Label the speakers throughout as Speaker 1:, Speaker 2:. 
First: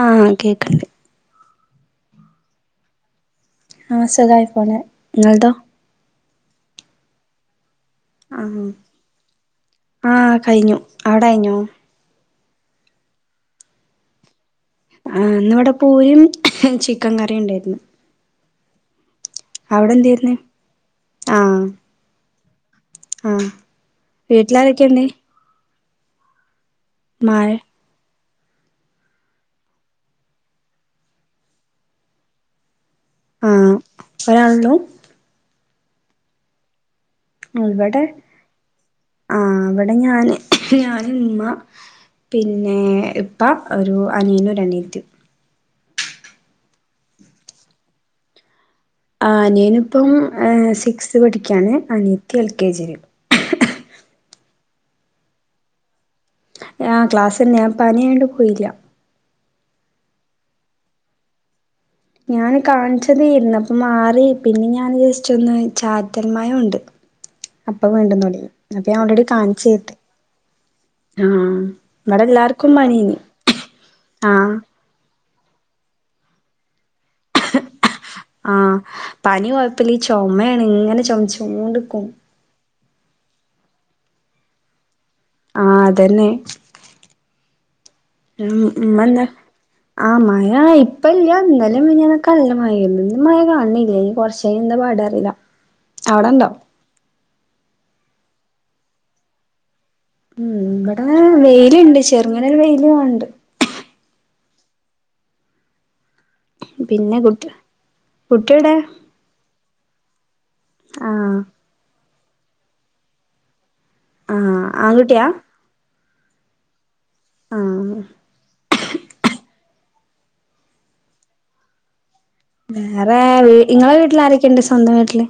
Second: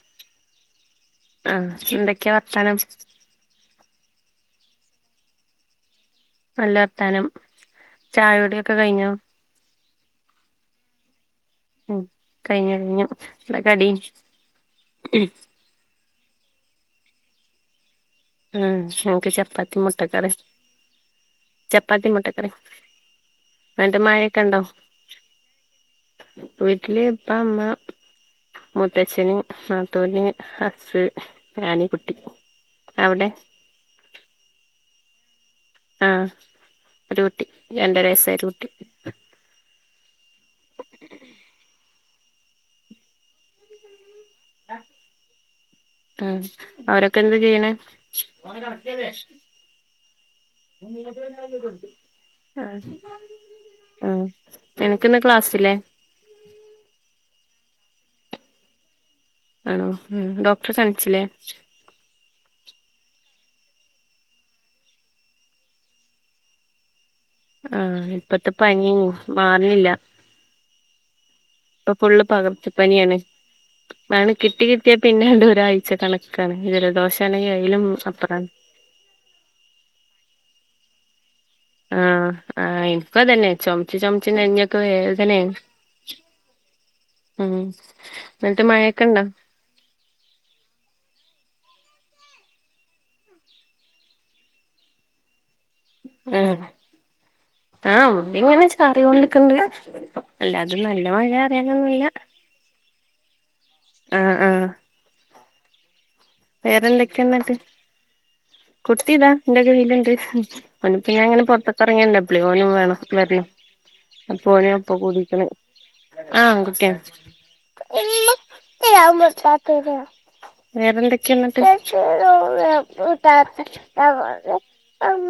Speaker 1: ആ കേക്കണ്ട്
Speaker 2: ആ എന്തൊക്കെയാ വർത്താനം
Speaker 1: ആ സുഖായി പൊണു നിങ്ങൾതോ
Speaker 2: നല്ല വർത്താനം ചായകുടി
Speaker 1: ആഹ്
Speaker 2: ഒക്കെ കഴിഞ്ഞോ
Speaker 1: ആഹ് കഴിഞ്ഞു അവിടെ കഴിഞ്ഞോ
Speaker 2: ഉം കഴിഞ്ഞു എന്താ കടി
Speaker 1: ആ ഇന്ന് ഇവിടെ പൂരിയും ചിക്കൻ കറിയും ഉണ്ടായിരുന്നു
Speaker 2: ഉം നമുക്ക് ചപ്പാത്തി
Speaker 1: അവിടെ
Speaker 2: മുട്ടക്കറി
Speaker 1: എന്തായിരുന്നു ആഹ്
Speaker 2: ചപ്പാത്തി മുട്ടക്കറിം
Speaker 1: ആഹ്
Speaker 2: വടെ മഴയൊക്കെ ഉണ്ടോ
Speaker 1: വീട്ടിലാരൊക്കെയുണ്ട്
Speaker 2: വിട്ടില് ഉപ്പ
Speaker 1: മഴ
Speaker 2: ഉമ്മ മുത്തച്ഛന് നാത്തൂൻ ഹസ് ഞാൻ കുട്ടി അവിടെ
Speaker 1: ആഹ് ഒരാളല്ലൂ
Speaker 2: ആഹ് ഒരു കുട്ടി രണ്ടരയസായരു കുട്ടി
Speaker 1: അ ഞാന് ഞൻ ഉമ്മ പിന്നെ ഇപ്പ ഒരു അനിയൻ അനിയത്തി
Speaker 2: ഉം അവരൊക്കെ എന്ത് ചെയ്യണ
Speaker 1: ആ അതിയനിപ്പം സിക്സ്ത് പഠിക്കയാണ് അനിയത്തി എൽ കെ ജി
Speaker 2: ആ നിനക്കിന്ന് ക്ലാസില്ലേ
Speaker 1: ആ ക്ലാസ്ണ്ട് ഞാൻ പനി ആയോണ്ട് പോയില്ല
Speaker 2: ആണോ ഡോക്ടർ കാണിച്ചില്ലേ
Speaker 1: അ മാറി പിന്നെ ഞാൻ ജെസ്റ്റ് ഒന്ന് ചാറ്റൽ മഴ കൊണ്ട്
Speaker 2: ആഹ് ഇപ്പത്തെ പനി മാറുന്നില്ല
Speaker 1: കാണിച്ചേര്ന്നു ആഹ്
Speaker 2: ഇപ്പൊ ഫുള്ള്
Speaker 1: ഇവിടെ എല്ലാർക്കും പനിയേനി
Speaker 2: പകർച്ചപ്പനിയാണ്ണ്
Speaker 1: ആഹ്
Speaker 2: കിട്ടി കിട്ടിയ പിന്നെ ഒരാഴ്ച കണക്കാണ് ഇതി ജലദോഷം ആണെങ്കി അയ്ലും സ
Speaker 1: ആഹ് പനി കൊഴപ്പില്ല ഈ ചുമയാണ് ഇങ്ങനെ ചുമ
Speaker 2: ആ ആ ഇപ്പ തന്നെ ചുമച്ച ചുമച്ച് നെഞ്ഞൊക്കെ വേദ
Speaker 1: ആഹ് അതന്നെ
Speaker 2: ഉം എന്നിട്ട് മഴയൊക്കെണ്ടോ
Speaker 1: മ്മന്നെ ആ മഴ ഇപ്പല്ലാന്ന് ഇന്നലെ മിനിഞ്ഞാന്നുംനല്ല മഴായിരുന്നു ഇന്ന് മഴ കാണില്ല കൊറച്ച് കഴിഞ്ഞ എന്താ പാടാറില്ല അവിടെണ്ടോ
Speaker 2: ഇവടെ ഇങ്ങനെ ചാരികൊണ്ടിരിക്കുണ്ട്
Speaker 1: ഉം ഇവിടെ വെയിലുണ്ട് ചെറുങ്ങനരു വെയില് വണ്ട്
Speaker 2: ആഹ് ആഹ്
Speaker 1: പിന്നെ
Speaker 2: വേറെന്തൊക്കെയ
Speaker 1: കുട്ടി
Speaker 2: എന്നിട്ട്
Speaker 1: കുട്ടിയെവിടെ
Speaker 2: കുട്ടി താ എന്റെ കൈയിൽ ഉണ്ട് ഓന് ഇപ്പൊ
Speaker 1: ആഹ്
Speaker 2: ഞാൻ പുറത്തൊക്കെ ഇറങ്ങിയ ണ്ടപ്പം ഓനും വേണം വര അപ്പൊ
Speaker 1: ആഹ്
Speaker 2: ഒന്നും ഒപ്പം
Speaker 1: ആൺകുട്ടിയാ
Speaker 2: കുടിക്ക് ണ് ആഹ് ആൺകുട്ടി
Speaker 1: ആഹ്
Speaker 2: ആണ് വേറെന്തൊക്കെയ എന്നിട്ട് [unintelligible]
Speaker 1: വേറെ ഇങ്ങളെ വീട്ടിൽ ആരൊക്കെയുണ്ട് സ്വന്തം വീട്ടില്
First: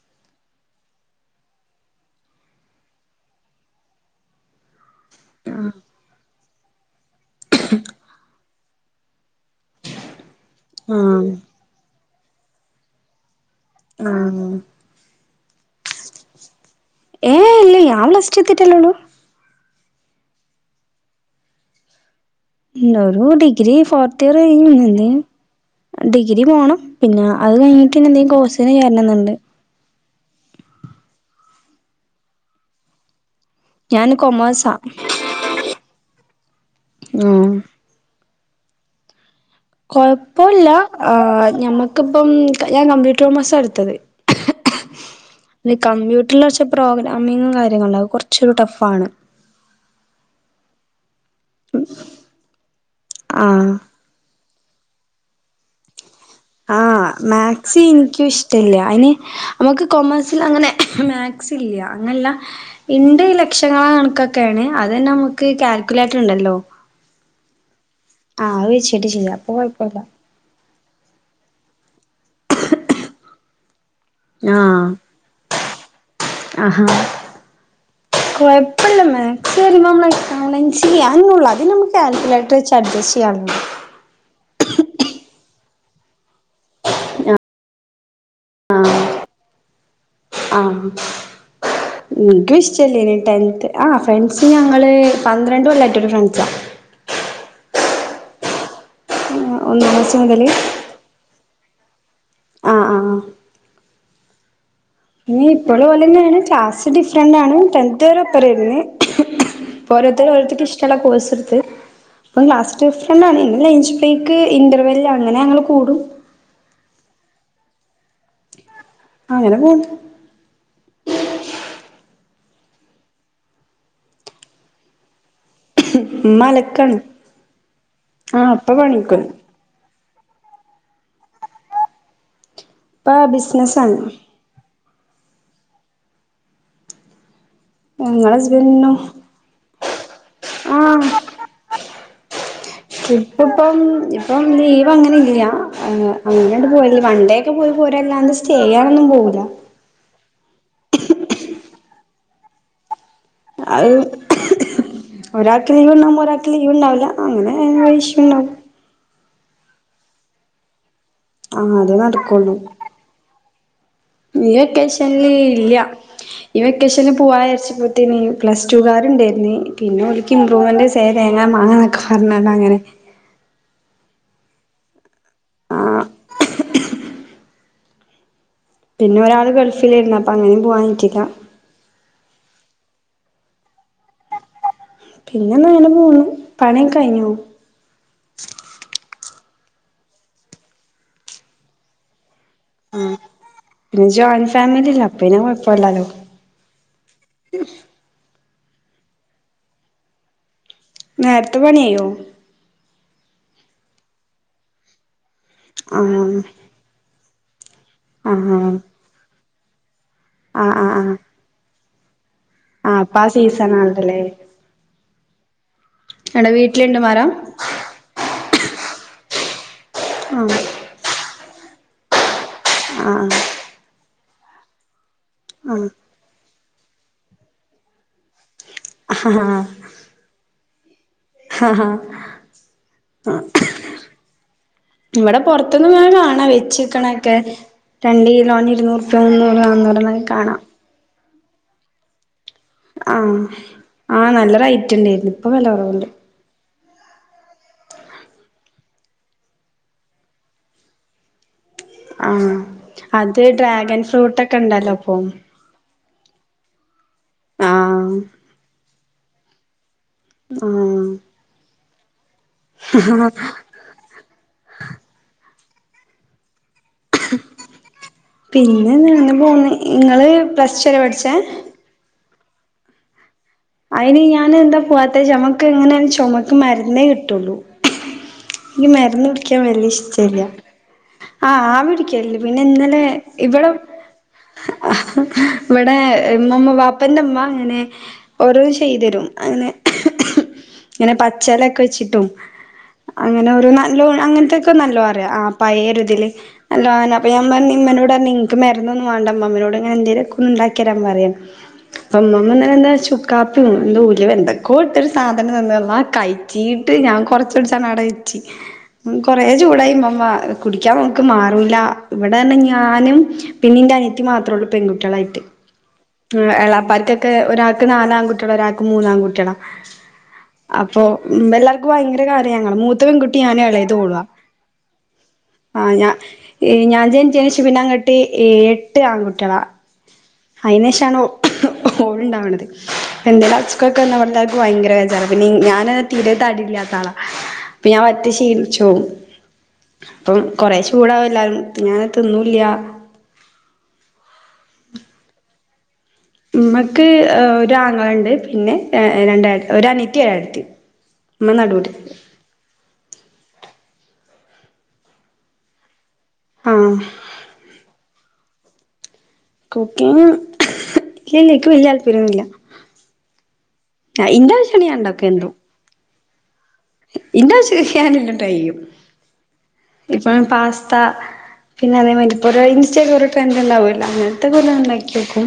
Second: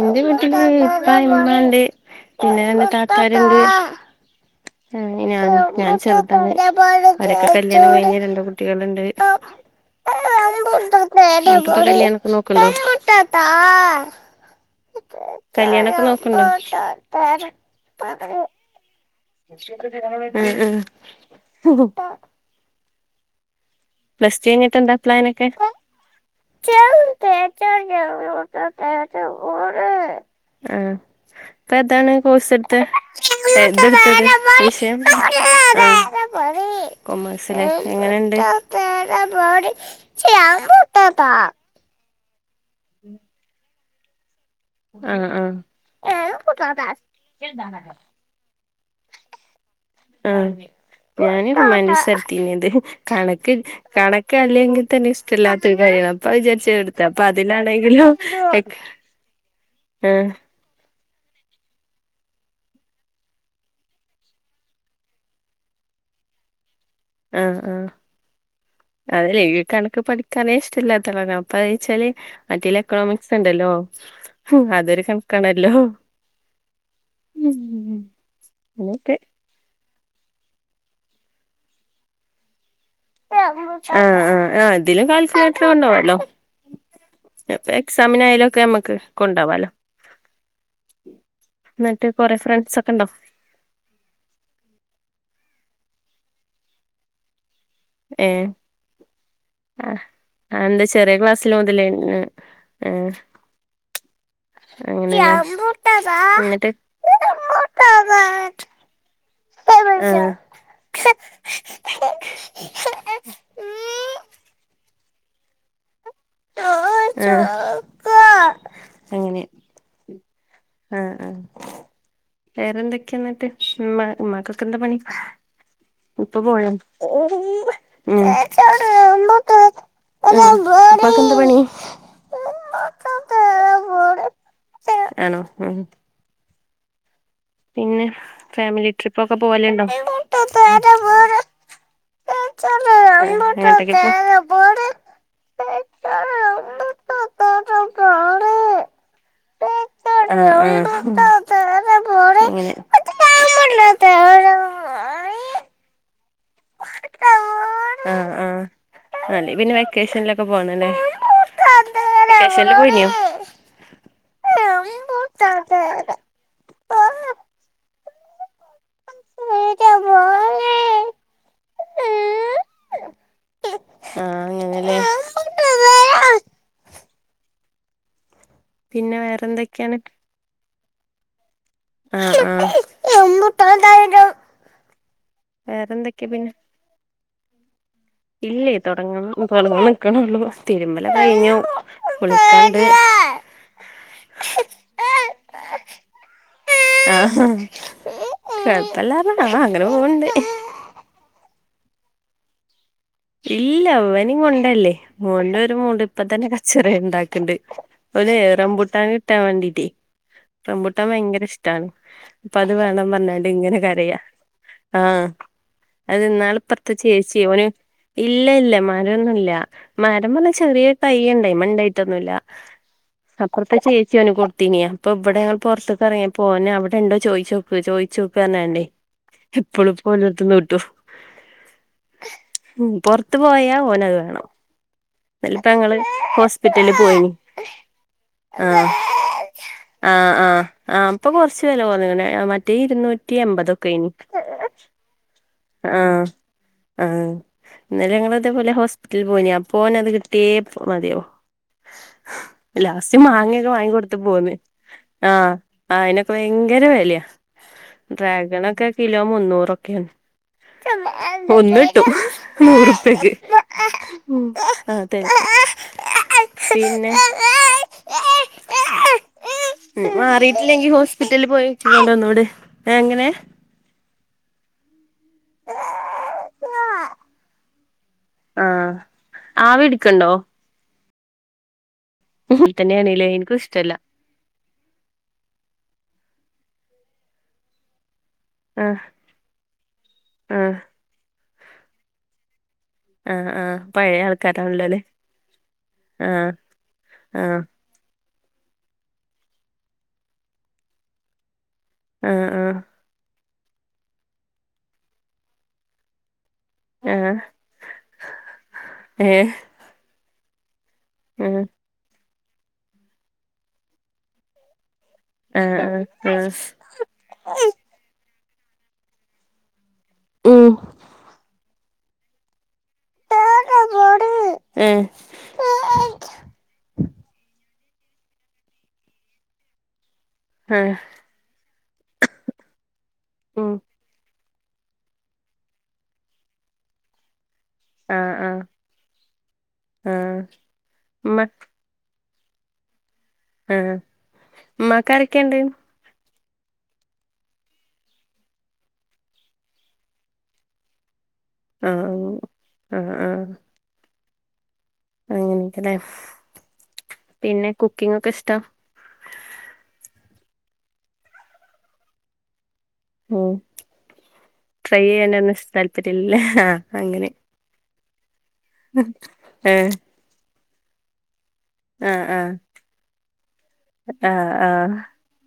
Speaker 2: എന്റെ വീട്ടില് ഇപ്പ ഇമ്മണ്ട് പിന്നെ എ താത്താരുണ്ട് ആ ഞാൻ ഞാൻ ചെറ്ത് അവരൊക്കെ കല്യാണം കഴിഞ് രണ്ട് കുട്ടികളുണ്ട് [unintelligible]
Speaker 1: ആഹ്
Speaker 2: ക്ക് നോക്ക്ണ്ടോ
Speaker 1: ആഹ്
Speaker 2: കല്യാണൊക്കെ നോക്കുന്ണ്ടോ
Speaker 1: ഏഹ ഇല്ലേ ല്ല ഞാൻ പ്ലസ്ടു എത്തി ട്ടല്ലേല്ലോളു
Speaker 2: ഉ ഉ
Speaker 1: ഇണ്ടോരു ഡിഗ്രീ ഫോർത്ത് ഇയർ
Speaker 2: ടു കഴിഞ്ഞിട്ട് എന്താ
Speaker 1: ആ
Speaker 2: പ്ലാനൊക്കെ
Speaker 1: ഡിഗ്രി പോണം
Speaker 2: തേച്ചാലും
Speaker 1: പിന്നെ അത് കഴിഞ്ഞിട്ടന്ന എന്തെങ്കും
Speaker 2: തേച്ചാലും
Speaker 1: കോഴ്സിന് ചരണ എന്നണ്ട്
Speaker 2: ആ ഇപ്പ എതാണ് കോഴസ് എടുത്തെ
Speaker 1: ഞാൻ
Speaker 2: എന്തെടുത്തത്
Speaker 1: കൊമേഴ്സാ
Speaker 2: വിഷയം ആ
Speaker 1: ഉം
Speaker 2: കൊമേഴ്സില എങ്ങനെണ്ട്
Speaker 1: കൊഴപ്പില്ല ആ് ഞമ്മുക്കിപ്പം ഞാൻ കമ്പ്യൂട്ടർ കോമേഴ്സ് എടുത്തത്
Speaker 2: ആഹ്
Speaker 1: കമ്പ്യൂട്ടറിൽ കുറച്ച
Speaker 2: ആഹ്
Speaker 1: പ്രോഗ്രാമിങ്ങും കാര്യങ്ങള അത് കുറച്ച ഒരു ടഫ് ഫാണ്
Speaker 2: ആഹ ഞൻ മനസ്സരത്തത് കണക്ക്
Speaker 1: ആഹ്
Speaker 2: കണക്ക് അല്ലെങ്കിൽ തന്നെ ഇഷ്ടല്ലാത്തത് കയണം
Speaker 1: ആഹ മാത് സ് എനിക്കും ഇഷ്ടല്ല അതിന് നമുക്ക്
Speaker 2: ആഹ്
Speaker 1: കൊമേഴ്സിൽ അങ്ങനെ മാത്സ് ഇല്ല അങ്ങനല്ല ഇണ്ട്ഈ ലക്ഷങ്ങളെ കണക്കൊക്കെയാണ് അത് തന്നെ നമുക്ക്ൽ കുലെറ്റർ ണ്ടല്ലോ
Speaker 2: ആഹ ആഹ
Speaker 1: ആഹ് വെച്ചിട്ട് ചെയ്യാം അപ്പൊ
Speaker 2: അത
Speaker 1: കൊഴപ്പല്ല
Speaker 2: കണക്ക് പഠിക്കാനേ ഇഷ്ടില്ല [unintelligible] മറ്റെല്എക്കണോമിക്സ് ഉണ്ടല്ലോ അതൊരു കണക്കണല്ലോ
Speaker 1: ആ കൊഴപ്പില്ല്
Speaker 2: അങ്ങനൊക്കെ
Speaker 1: മാത്‍സ് ബാലൻസ് ചെയ്യാ എന്നുള്ളത് അത് നമക്ക് കാൽക്കുലേറ്റർ അഡ്ജസ്റ്റ് ചെയ്യാനുള്ളൂ
Speaker 2: ആ് ആ് ആ ഇതിലും കാൽകുലേ കൊണ്ടവാലോ എക്സാമിന ആായാലുംക്കെ നമ്മക്ക് കൊണ്ടാവാലോ
Speaker 1: ആഹ
Speaker 2: എന്നിട്ട് കൊറെ
Speaker 1: ന്ക്
Speaker 2: ഫ്രണ്ട്സ് ഒക്കെ ഉണ്ടോ
Speaker 1: ഇഷ്ട്ടല്ലെനി ടെൻത്ത് ആ ഫ്രണ്ട് ഞങ്ങള് പന്ത്രണ്ടല്ല ഫ്രണ്ട്സാ
Speaker 2: ഏ ആ
Speaker 1: ഒന്നാം ക്ലാസ് മുതല്
Speaker 2: എന്താ ചെറിയ ക്ലാസ് മുതല ആഹ
Speaker 1: ആഹ്
Speaker 2: ഏഹ്
Speaker 1: നീ ഇപ്പോള് പോലന്നാണ് ക്ലാസ് ഡിഫറൻറ്ണ് ടെൻത് വരെപ്പറന്ന് ഓരോരുത്തർ ഓരോത്തർക്ക് ഇഷ്ടല്ല കൊയ്‌സിട്ത് അപ്പം ക്ലാസ്സ്‌ ഡിഫ്രണ്ടണ് ലഞ്ച്
Speaker 2: ആ
Speaker 1: ബ്രേക്ക് ഇന്റർവല് അങ്ങനെ ഞങ്ങള് കൂടും
Speaker 2: അ അങ്ങനെ ആഹ ആ വേറെന്തൊക്കെയ എന്നിട്ട് ഉ് ഉമ്മാക്കൊക്കെ എന്താ പണി ഇപ്പ
Speaker 1: ഉമ്മ
Speaker 2: പോയ
Speaker 1: അലക്കാണ്
Speaker 2: ഓ
Speaker 1: ആഹ് ഉപ്പ പണിക്കോയി
Speaker 2: പ്പാക്കന്ത പണി
Speaker 1: പ ബിസിനസാണ്
Speaker 2: ആണോ ഉ പിന്നെ
Speaker 1: ഞങ്ങളെ
Speaker 2: ഫാമിലി
Speaker 1: ഹസ്ബന്റിനും
Speaker 2: ട്രിപ്പ് ഒക്കെ പോലുണ്ടോ
Speaker 1: ഇപ്പ ഇപ്പം ഇപ്പം ലീവ് അങ്ങനെ ഇല്ല അങ്ങനെയണ്ട് പോയല്ലേ വൺണ്ടേ ഒക്കെ പോയി പോരെല്ലാണ്ട് സ്റ്റ
Speaker 2: അങ്ങട്ടൊക്കെ
Speaker 1: ചെയ്യാനൊന്നും പോകില്ല
Speaker 2: ആഹ് അങ്ങനെ
Speaker 1: അ ഒരാക്ക് ലീവ് ഉണ്ടാവുമ്പോ ഒരക്ക് ലീവ് ണ്ടാവില്ല അങ്ങനെ ആഷ്യം ഉണ്ടാവും
Speaker 2: അല്ല പിന്നെ വെക്കേഷനിലൊക്കെ പോണല്ലേ
Speaker 1: ആഹ് അതേ നടക്കുള്ളൂ
Speaker 2: വക്കേഷനിൽ പോയിന
Speaker 1: ഈ വെക്കേഷനി ഇല്ല ഈ വെക്കേഷന് പോവാരിച്ച പ്ലസ് ടു കരു ഉണ്ടായിരുന്നു പിന്നെ ഒരിക്ക് ഇമ്പ്രൂവ്മെന്റ് സെ തേങ്ങ മാങ്ങാ ന്നൊക്കെ പറഞ്ഞണ്ട് അങ്ങനെ
Speaker 2: ആഹ അങ്ങനെല്ലേ
Speaker 1: ആഹ് പിന്നെ ഒരാള് ഗൾഫിലേര്ന്നു അപ്പ അങ്ങനിം പോവാ പറ്റില്ല
Speaker 2: ആ ആ [inaudible]
Speaker 1: പിന്നെന്താണ് ഇങ്ങെനെ പോണു പണി ഒക്കെ കഴിഞ്ഞോ
Speaker 2: ഇല്ലെ തുടങ്ങണം തുടങ്ങാനിക്കണള്ളൂ തിരുമ്പലോക്കെ കഴിഞ്ഞു കുളിക്കാണ്ട്
Speaker 1: ആ പിന്നെ ജോയിന്റ് ഫാമിലി ല്ലേ അപ്പോ പിന്നെ കോഴപ്പില്ലാലോ
Speaker 2: ആ കോഴപ്പല്ലാ പറഞ്ഞ അങ്ങനെ പോവണ്ട്
Speaker 1: നെര്ത്തെ പണിയയ്യോ
Speaker 2: ഇല്ല ഇവനേം കോണ്ടല്ലെ മോൾട ഒരു മൂഡ് ഇപ്പ
Speaker 1: ആഹ്
Speaker 2: തന്നെ കച്ചറ ഉണ്ടാക്ക്ണ്ട് ഓനെ
Speaker 1: ആഹ്
Speaker 2: റംബൂട്ടാൻ കിട്ടാൻ വേണ്ടീട്ടെ
Speaker 1: ആഹ് ആഹ്
Speaker 2: റംബൂട്ടാൻ
Speaker 1: ആഹ്
Speaker 2: ഭയങ്കര ഇഷ്ട്ടാണ് അപ്പോ അത്
Speaker 1: ആഹ്
Speaker 2: വെണം
Speaker 1: അപ്പൊ ആ
Speaker 2: പറഞ്ഞാണ്ട്
Speaker 1: സീസൺ
Speaker 2: ഇങ്ങനെ കരയാ
Speaker 1: ആണല്ലല്ലേ
Speaker 2: ആ
Speaker 1: ഇങ്ങടെ
Speaker 2: അതന്നാൾപ്പറത്തെ
Speaker 1: വീട്ടിലുണ്ട് മരം
Speaker 2: ചേച്ചിയെ ഓൻ ഇ ഇല്ല ഇല്ല മരം ഒന്നുല്ല മരംന്ന് പറഞാ
Speaker 1: ആഹ്
Speaker 2: ചെറിയ ഒര് തയ്യ്ണ്ടായി അയിമേൽ ണ്ടായിട്ടൊന്നുല്ല
Speaker 1: അ അ
Speaker 2: കൊത്തീനിയാ അപ്പൊ ഇവിടെ ഞങ്ങളൾ പുറത്തക്ക് ഇറങ്ങിയപ്പോ ഓൻ അവിടെണ്ടോ ചോയിച്ചോക്ക് ചോയിച്ചോക്ക് പറഞ്ഞാണ്ടേ
Speaker 1: ആഹ്
Speaker 2: എപ്പളും പ്പോ ഓലെടുത്ത്ന്ന് കിട്ടോ
Speaker 1: ഹ ഹ
Speaker 2: പുറത്ത് പോയാ ഓനത് വേണം
Speaker 1: ഇവിടെ
Speaker 2: ഇന്നലിപ്പോ
Speaker 1: പോറത്തന്ന്
Speaker 2: ഞങ്ങള്
Speaker 1: ഇങ്ങെനെ കാണ
Speaker 2: ഹോസ്പിറ്റലിൽ പോയിനി
Speaker 1: വെച്ച്ക്കണൊക്കെ രണ്ട് കിലോൻ
Speaker 2: ആഹ്
Speaker 1: ഇരുന്നൂറുപ്യ മുന്നൂറ് ന്നാന്നൂറ് എന്നോക്കെ കാണാം
Speaker 2: ആ ഇപ്പോ കോറച്ച് വെലെ കോറെഞ്ക്ണ്
Speaker 1: ആ ആ നല്ല റയിറ്റ് ണ്ടായിരുന്ന് ഇപ്പോ വെല കോറവുണ്ട്
Speaker 2: ആ ഇന്നെലെ ഞങ്ങൾ ഇതെപോലെ ഹോസ്പിറ്റലിൽ പോയിനെ അപ്പോ ഓന് അത് കിട്ടിയെ മതിയാവൂ
Speaker 1: ആഹ്
Speaker 2: ലാസ്റ്റ്
Speaker 1: അത്
Speaker 2: മങ്ങെക്കെ വാങ്ങി
Speaker 1: ഡ്രാഗൺ
Speaker 2: കോടുത്ത് പോന്ന്
Speaker 1: ഫ്രൂട്ടൊക്കെ ഇണ്ടല്ലോ ഇപ്പൊ
Speaker 2: ആ ആയിന് ഭയങ്കര വെലയ
Speaker 1: ആഹ്
Speaker 2: ട്രാഗനോക്കെ കിലോ മുന്നൂറോക്കെയാണ്
Speaker 1: ആഹ്
Speaker 2: ഒന്നിട്ടു നൂറ് റൂപിയക്ക് മ് ആ അതെ പിന്നെ
Speaker 1: പിന്നെ അങ്ങനെ പോന്ന് ഇങ്ങള് പ്ലസ് ടു
Speaker 2: മാറിട്ടില്ലെങ്കിൽ
Speaker 1: വരെ പഠിച്ചേ
Speaker 2: ഹോസ്പിറ്റലിൽ പോയി [unintelligible] ഒന്നൂട് എങ്ങനെ
Speaker 1: അതിന് ഞാൻ എന്താ പോവാത്തെച്ച ഞമക്ക് എങ്ങനെ ചുമക്ക് മരുന്നെകിട്ടുള്ളു
Speaker 2: ആ
Speaker 1: എനിക്ക് മരുന്ന് കുടിക്കാൻ
Speaker 2: ആവി
Speaker 1: വല്ലിയ
Speaker 2: പിടിക്കണ്ടോ
Speaker 1: ഇഷ്ടല്ല ആ ആവി പിട്ക്കൽ ഉണ്ട് പിന്നെ ഇന്നലെ
Speaker 2: തന്നെയാണല്ലേ എനിക്കും
Speaker 1: ഇവിടെ
Speaker 2: ഇഷ്ടല്ല
Speaker 1: ഇവിടെ മ്മമ്മ വാപ്പ പ്പന്റെമ്മ അങ്ങനെ ഓരോന്ന്
Speaker 2: ആ
Speaker 1: ചെയ്തരും അങ്ങനെ
Speaker 2: ആ
Speaker 1: ങ്ങനെ ചെലക്ക വെച്ചിട്ടും
Speaker 2: ആ
Speaker 1: അങ്ങനെ
Speaker 2: ആ
Speaker 1: ഒരു നല്ലോ
Speaker 2: പഴയ
Speaker 1: അങ്ങനത്തൊക്കെ
Speaker 2: ആൾക്കാരാണല്ലോ അല്ലേ
Speaker 1: നല്ലോ അറിയ ആ പയരുതില്
Speaker 2: ആ
Speaker 1: നല്ല അങ്ങന അപ്പൊ ഞാൻ
Speaker 2: ആ
Speaker 1: പറഞ്ഞി [inaudible] മരുന്നോന്നും വാണ്ട ഇമ്മമ്മനോട് ഇങ്ങെനെ എന്തേലോക്കെ ഉണ്ടാക്കി തരാൻ പറയാം അപ്പം
Speaker 2: ആ
Speaker 1: മ്മമ്മ
Speaker 2: ആ
Speaker 1: ഇന്നലെ ചു കാപ്പിയും എന്തോ ഉലിവ എന്തക്കോട്ടോരു സാധനം തന്നിർന്നു ആ കൈ ചീട്ട്
Speaker 2: ആ
Speaker 1: ഞാൻ കോറച്ച്കുടിച്ചാണ്ട് അട വെച്ചി
Speaker 2: ഏ
Speaker 1: കോറെ ചൂടായി ഉമ്മമ്മ കുടിക്കാൻ നമുക്ക്
Speaker 2: ആ
Speaker 1: മാറുല്ല ഇവിടെ ആണെങ്കി ഞാനും പിന്നിന്റെ അനിയത്തി മാത്ര ഉള്ളു പെൺകുട്ടി കുട്ടിയാലായിട്ട്
Speaker 2: ആ ആ ആ
Speaker 1: എളാപാർക്കോക്കെ ഒരാക്ക് നാൽ ഒര് കുട്ടിള്ളൊരാൾക്കും മൂന്നാൺ കുട്ടികള
Speaker 2: ഉം
Speaker 1: അപ്പൊ എല്ലാർക്കും ഭയങ്കര കാര്യാ ഞങ്ങളെ മൂ മൂത്ത പെൺകുട്ടി ഞാനും എളയതും ഓളുവാ
Speaker 2: ഏ
Speaker 1: ആ ഞാ ഞാൻ ജനിച്ച ശേഷം പിന്നങ്ങ എട്ട് ആൺകുട്ടികളാ
Speaker 2: ആ
Speaker 1: അയിനേഷാണ് ഓളുണ്ടാവണന്ത് എന്റെ
Speaker 2: ഉം
Speaker 1: അച്ചുക്കാക്കെ എന്ന പറഞ്ഞാക്ക് ഭയങ്കര ബെചാറ പിന്നെ ഞാന് തീരെ തടില്ലാത്താളാ അപ്പൊ ഞാൻ വറ്റേ
Speaker 2: ആഹ് ആഹ്
Speaker 1: ശീലിച്ച് പോവും അപ്പം
Speaker 2: ആഹ്
Speaker 1: കൊറെ ചൂടാവും
Speaker 2: ഉമ്മ
Speaker 1: എല്ലാരും പിന്ന തിന്നൂലൃ
Speaker 2: ആ ഉമ്മക്കാരൊക്കെണ്ട്
Speaker 1: ഉമ്മാക്ക് ഒരാങ്ങളണ്ട് പിന്നെ രണ്ടാ ഒരനിയത്തി ഒരേട്ടത്തി
Speaker 2: ആ ആ ആ അങ്ങനെയൊക്കല്ലേ
Speaker 1: ആഹ്
Speaker 2: പിന്നെ കുക്കിംങ്ങ് ഒക്കെ ഇഷ്ട
Speaker 1: കുക്കിങ് ഇല്ലില്ല എക്ക് വലിയ താല്‍പര്യം ഒന്നുല്ല
Speaker 2: മ് ട്രൈ ചെയ്യാനോന്നും ഇഷ്ട താല്‍പര്യം ഇല്ലല്ലേ ആഹ്
Speaker 1: ഇന്റാ ആവിശ്യക്കാനി
Speaker 2: ആഹ്
Speaker 1: ഇപ്പ പാസ്ത പിന്നെ അതേ
Speaker 2: ആഹ്
Speaker 1: മയി
Speaker 2: ആഹ്
Speaker 1: ഇപ്പോരു ഇൻസ്റ്റയിലൊരു ട്രെൻഡ് ഉണ്ടാവൂലോ അങ്ങനത്തെ
Speaker 2: ആഹ്
Speaker 1: പോലെ ഉണ്ടാക്കി നോക്കും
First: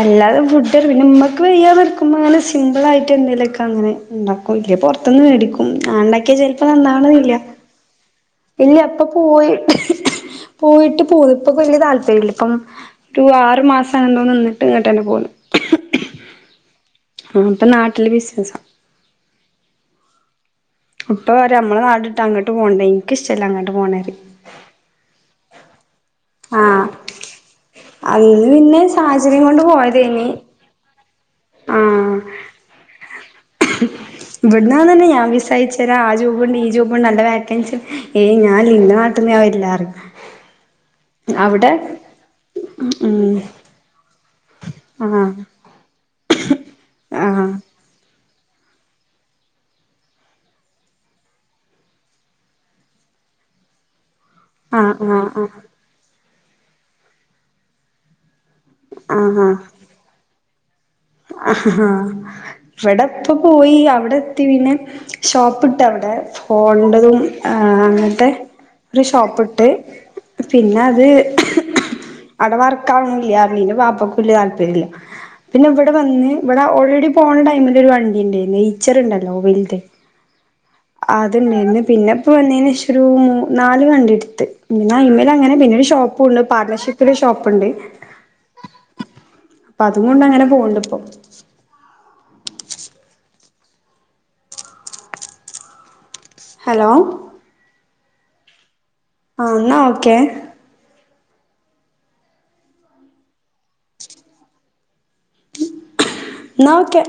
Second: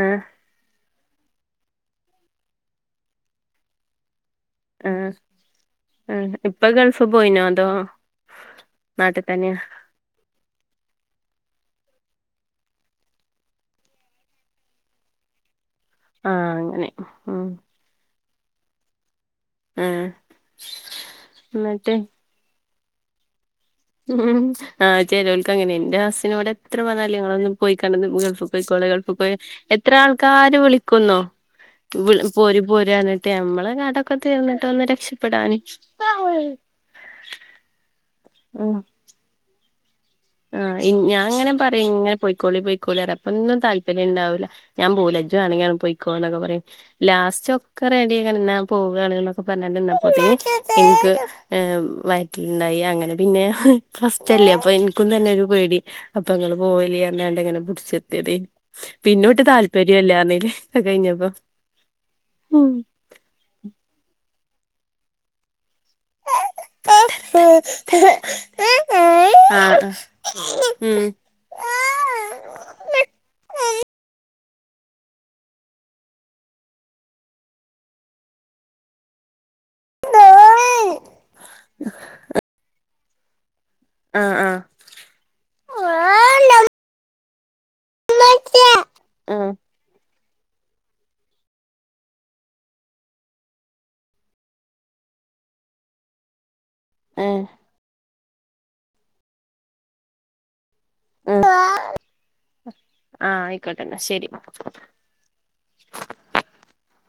Speaker 2: ആഹ് ആഹ്
Speaker 1: അല്ലാതെ ഫുഡ് പിന്നെ ഉമ്മക്ക് വയ്യാതിറിക്കുമ്പോ അങ്ങനെ സിമ്പിളായിട്ട് എന്തേലൊക്കെ അങ്ങനെ ഉണ്ടാക്കും ഇല്ല
Speaker 2: ആഹ്
Speaker 1: പൊറത്തിന്ന് മേടിക്കും ഞാൻ
Speaker 2: ആഹ്
Speaker 1: ഉണ്ടാക്കിയാ ചിലപ്പോ
Speaker 2: ഇപ്പൊ ഗൾഫ്
Speaker 1: നന്നാവണില്ല
Speaker 2: പോയിനോ അതോ
Speaker 1: ഇല്ല ഇപ്പൊ
Speaker 2: നാട്ടി
Speaker 1: പോയി
Speaker 2: തന്നെയാ
Speaker 1: പോയിട്ട് പോകും ഇപ്പോ വലിയ താല്പര്യം ഇല്ല ഇപ്പം ഒരു ആറു മാസം എന്തോ നിന്നിട്ട് ഇങ്ങോട്ട് തന്നെ പോന്നു
Speaker 2: ആ അങ്ങനെ
Speaker 1: ആ
Speaker 2: ഉം
Speaker 1: ഇപ്പൊ നാട്ടില് ബിസ്നസാ
Speaker 2: ആഹ്
Speaker 1: ഇപ്പ പറയും നമ്മള
Speaker 2: എന്നിട്ട്
Speaker 1: നാടിട്ട് അങ്ങട്ട് പോണ്ടെ എനിക്ക് ഇഷ്ടല്ല അങ്ങ്
Speaker 2: ഉം ആ ചെലോര്ക്ക് അങ്ങനെ എന്റെ ഹസിനോവിടെ എത്ര
Speaker 1: ആഹ്
Speaker 2: പറഞ്ഞാലും നിങ്ങളൊന്നും പോയി കാണ്ട്
Speaker 1: അന്ന്
Speaker 2: ഗൾഫിക്ക്
Speaker 1: പിന്നെ
Speaker 2: പോയ് ള് ഗൾഫി പോയി
Speaker 1: സാഹചര്യം കൊണ്ട്
Speaker 2: എത്ര
Speaker 1: പോയതേനി
Speaker 2: ആൾക്കാര് വിളിക്കുന്നോ വിളി പോര് പോര് അറിഞ്ഞി
Speaker 1: ഇവിടുന്ന് അതന്നെ ഞാൻ
Speaker 2: രക്ഷപ്പെടാന്
Speaker 1: വിസായിച്ചരാം ആ ജോബുണ്ട് ഈ ജോബൂണ്ട് നല്ല വെക്കാൻസി ഏയ് ഞ ആ ഇല്ല ഇന്റെ നാട്ട്ന്ന് ഞാൻ വരില്ല പറയും
Speaker 2: ആ ഇ ഞാ അങ്ങനെ
Speaker 1: അവിടെ
Speaker 2: പറയും ഇങ്ങനെ പോയിക്കോളി പോയിക്കോളി അര അപ്പ
Speaker 1: ഉം
Speaker 2: ഒന്നും താല്പര്യം ഉണ്ടാവൂല ഞാൻ പോവുല
Speaker 1: ആഹ്
Speaker 2: ജ് വെണെങ്കി പോയിക്കോന്നൊക്കെ പറയും
Speaker 1: ആഹ്
Speaker 2: ലാസ്റ്റ് ഒക്കറെ നീ ഇങ്ങനെ നിന്ന പോകാണ് എന്നോക്കെ പറഞ്ഞിട്ടുണ്ട് അപ്പോത്തേനി എനിക് എ വയറ്റിലുണ്ടായി അങ്ങന പിന്നെ ഫസ് റ്റല്ലേ അപ്പൊ എനിക്കും
Speaker 1: ആഹ്
Speaker 2: തന്നെ ഒരു
Speaker 1: ആഹ്
Speaker 2: പേടി അപ്പൊ അങ്ങള് പോവല്ലെ അന്നാണ്ട് ഇങ്ങനെ പുടിച്ച് നിർത്തിയത്യ് പിന്നോട്ട് താല്‍പര്യം ഇല്ല പറഞ്ഞിലേ
Speaker 1: അ ഇവിടെപ്പ പോയി അവിടെ എത്തി പിന്നെ ഷോപ്പ് ട്ട് അവിടെ പോണ്ടതും ആ അങ്ങട്ട് ഒരു ഷോപ്പിട്ട്
Speaker 2: ആഹ് ഉം
Speaker 1: പിന്നത് അവിടെ വർക്കാവണില്ല അല്ലെയ്ലും വാപ്പക്ക് വലിയ താല്പരില്ല പിന്നെ ഇവി ഇവിടെ വന്ന് ഇവിടെ ഓൾറെഡി പോണ ടൈമില് ഒരു വണ്ടി ഉണ്ടായി എയ്യച്ചർണ്ടല്ലോ വലിത് അത്ണ്ടായിന്ന് പിന്നെപ്പ വന്നേന് ശേഷൊരു നാല് വണ്ടി
Speaker 2: ആഹ്
Speaker 1: എടുത്ത്
Speaker 2: ആഹ്
Speaker 1: എന്ന അയിമേൽ അങ്ങനെ പിന്നെരു ഷോപ്പും ഉണ്ട് പാർട്ണർഷിപ്പില് ഷോപ്പുണ്ട്
Speaker 2: ആ
Speaker 1: അയ് കൊണ്ട് അങ്ങനെ പോക്ണ്ട് ഇപ്പോ ഹലോ
Speaker 2: ഉം
Speaker 1: ആ എന്നാ ഓക്കെ
Speaker 2: ആ ആയിക്കോട്ടെന്ന ശരി
Speaker 1: ഇന്നാ ഒക്കെ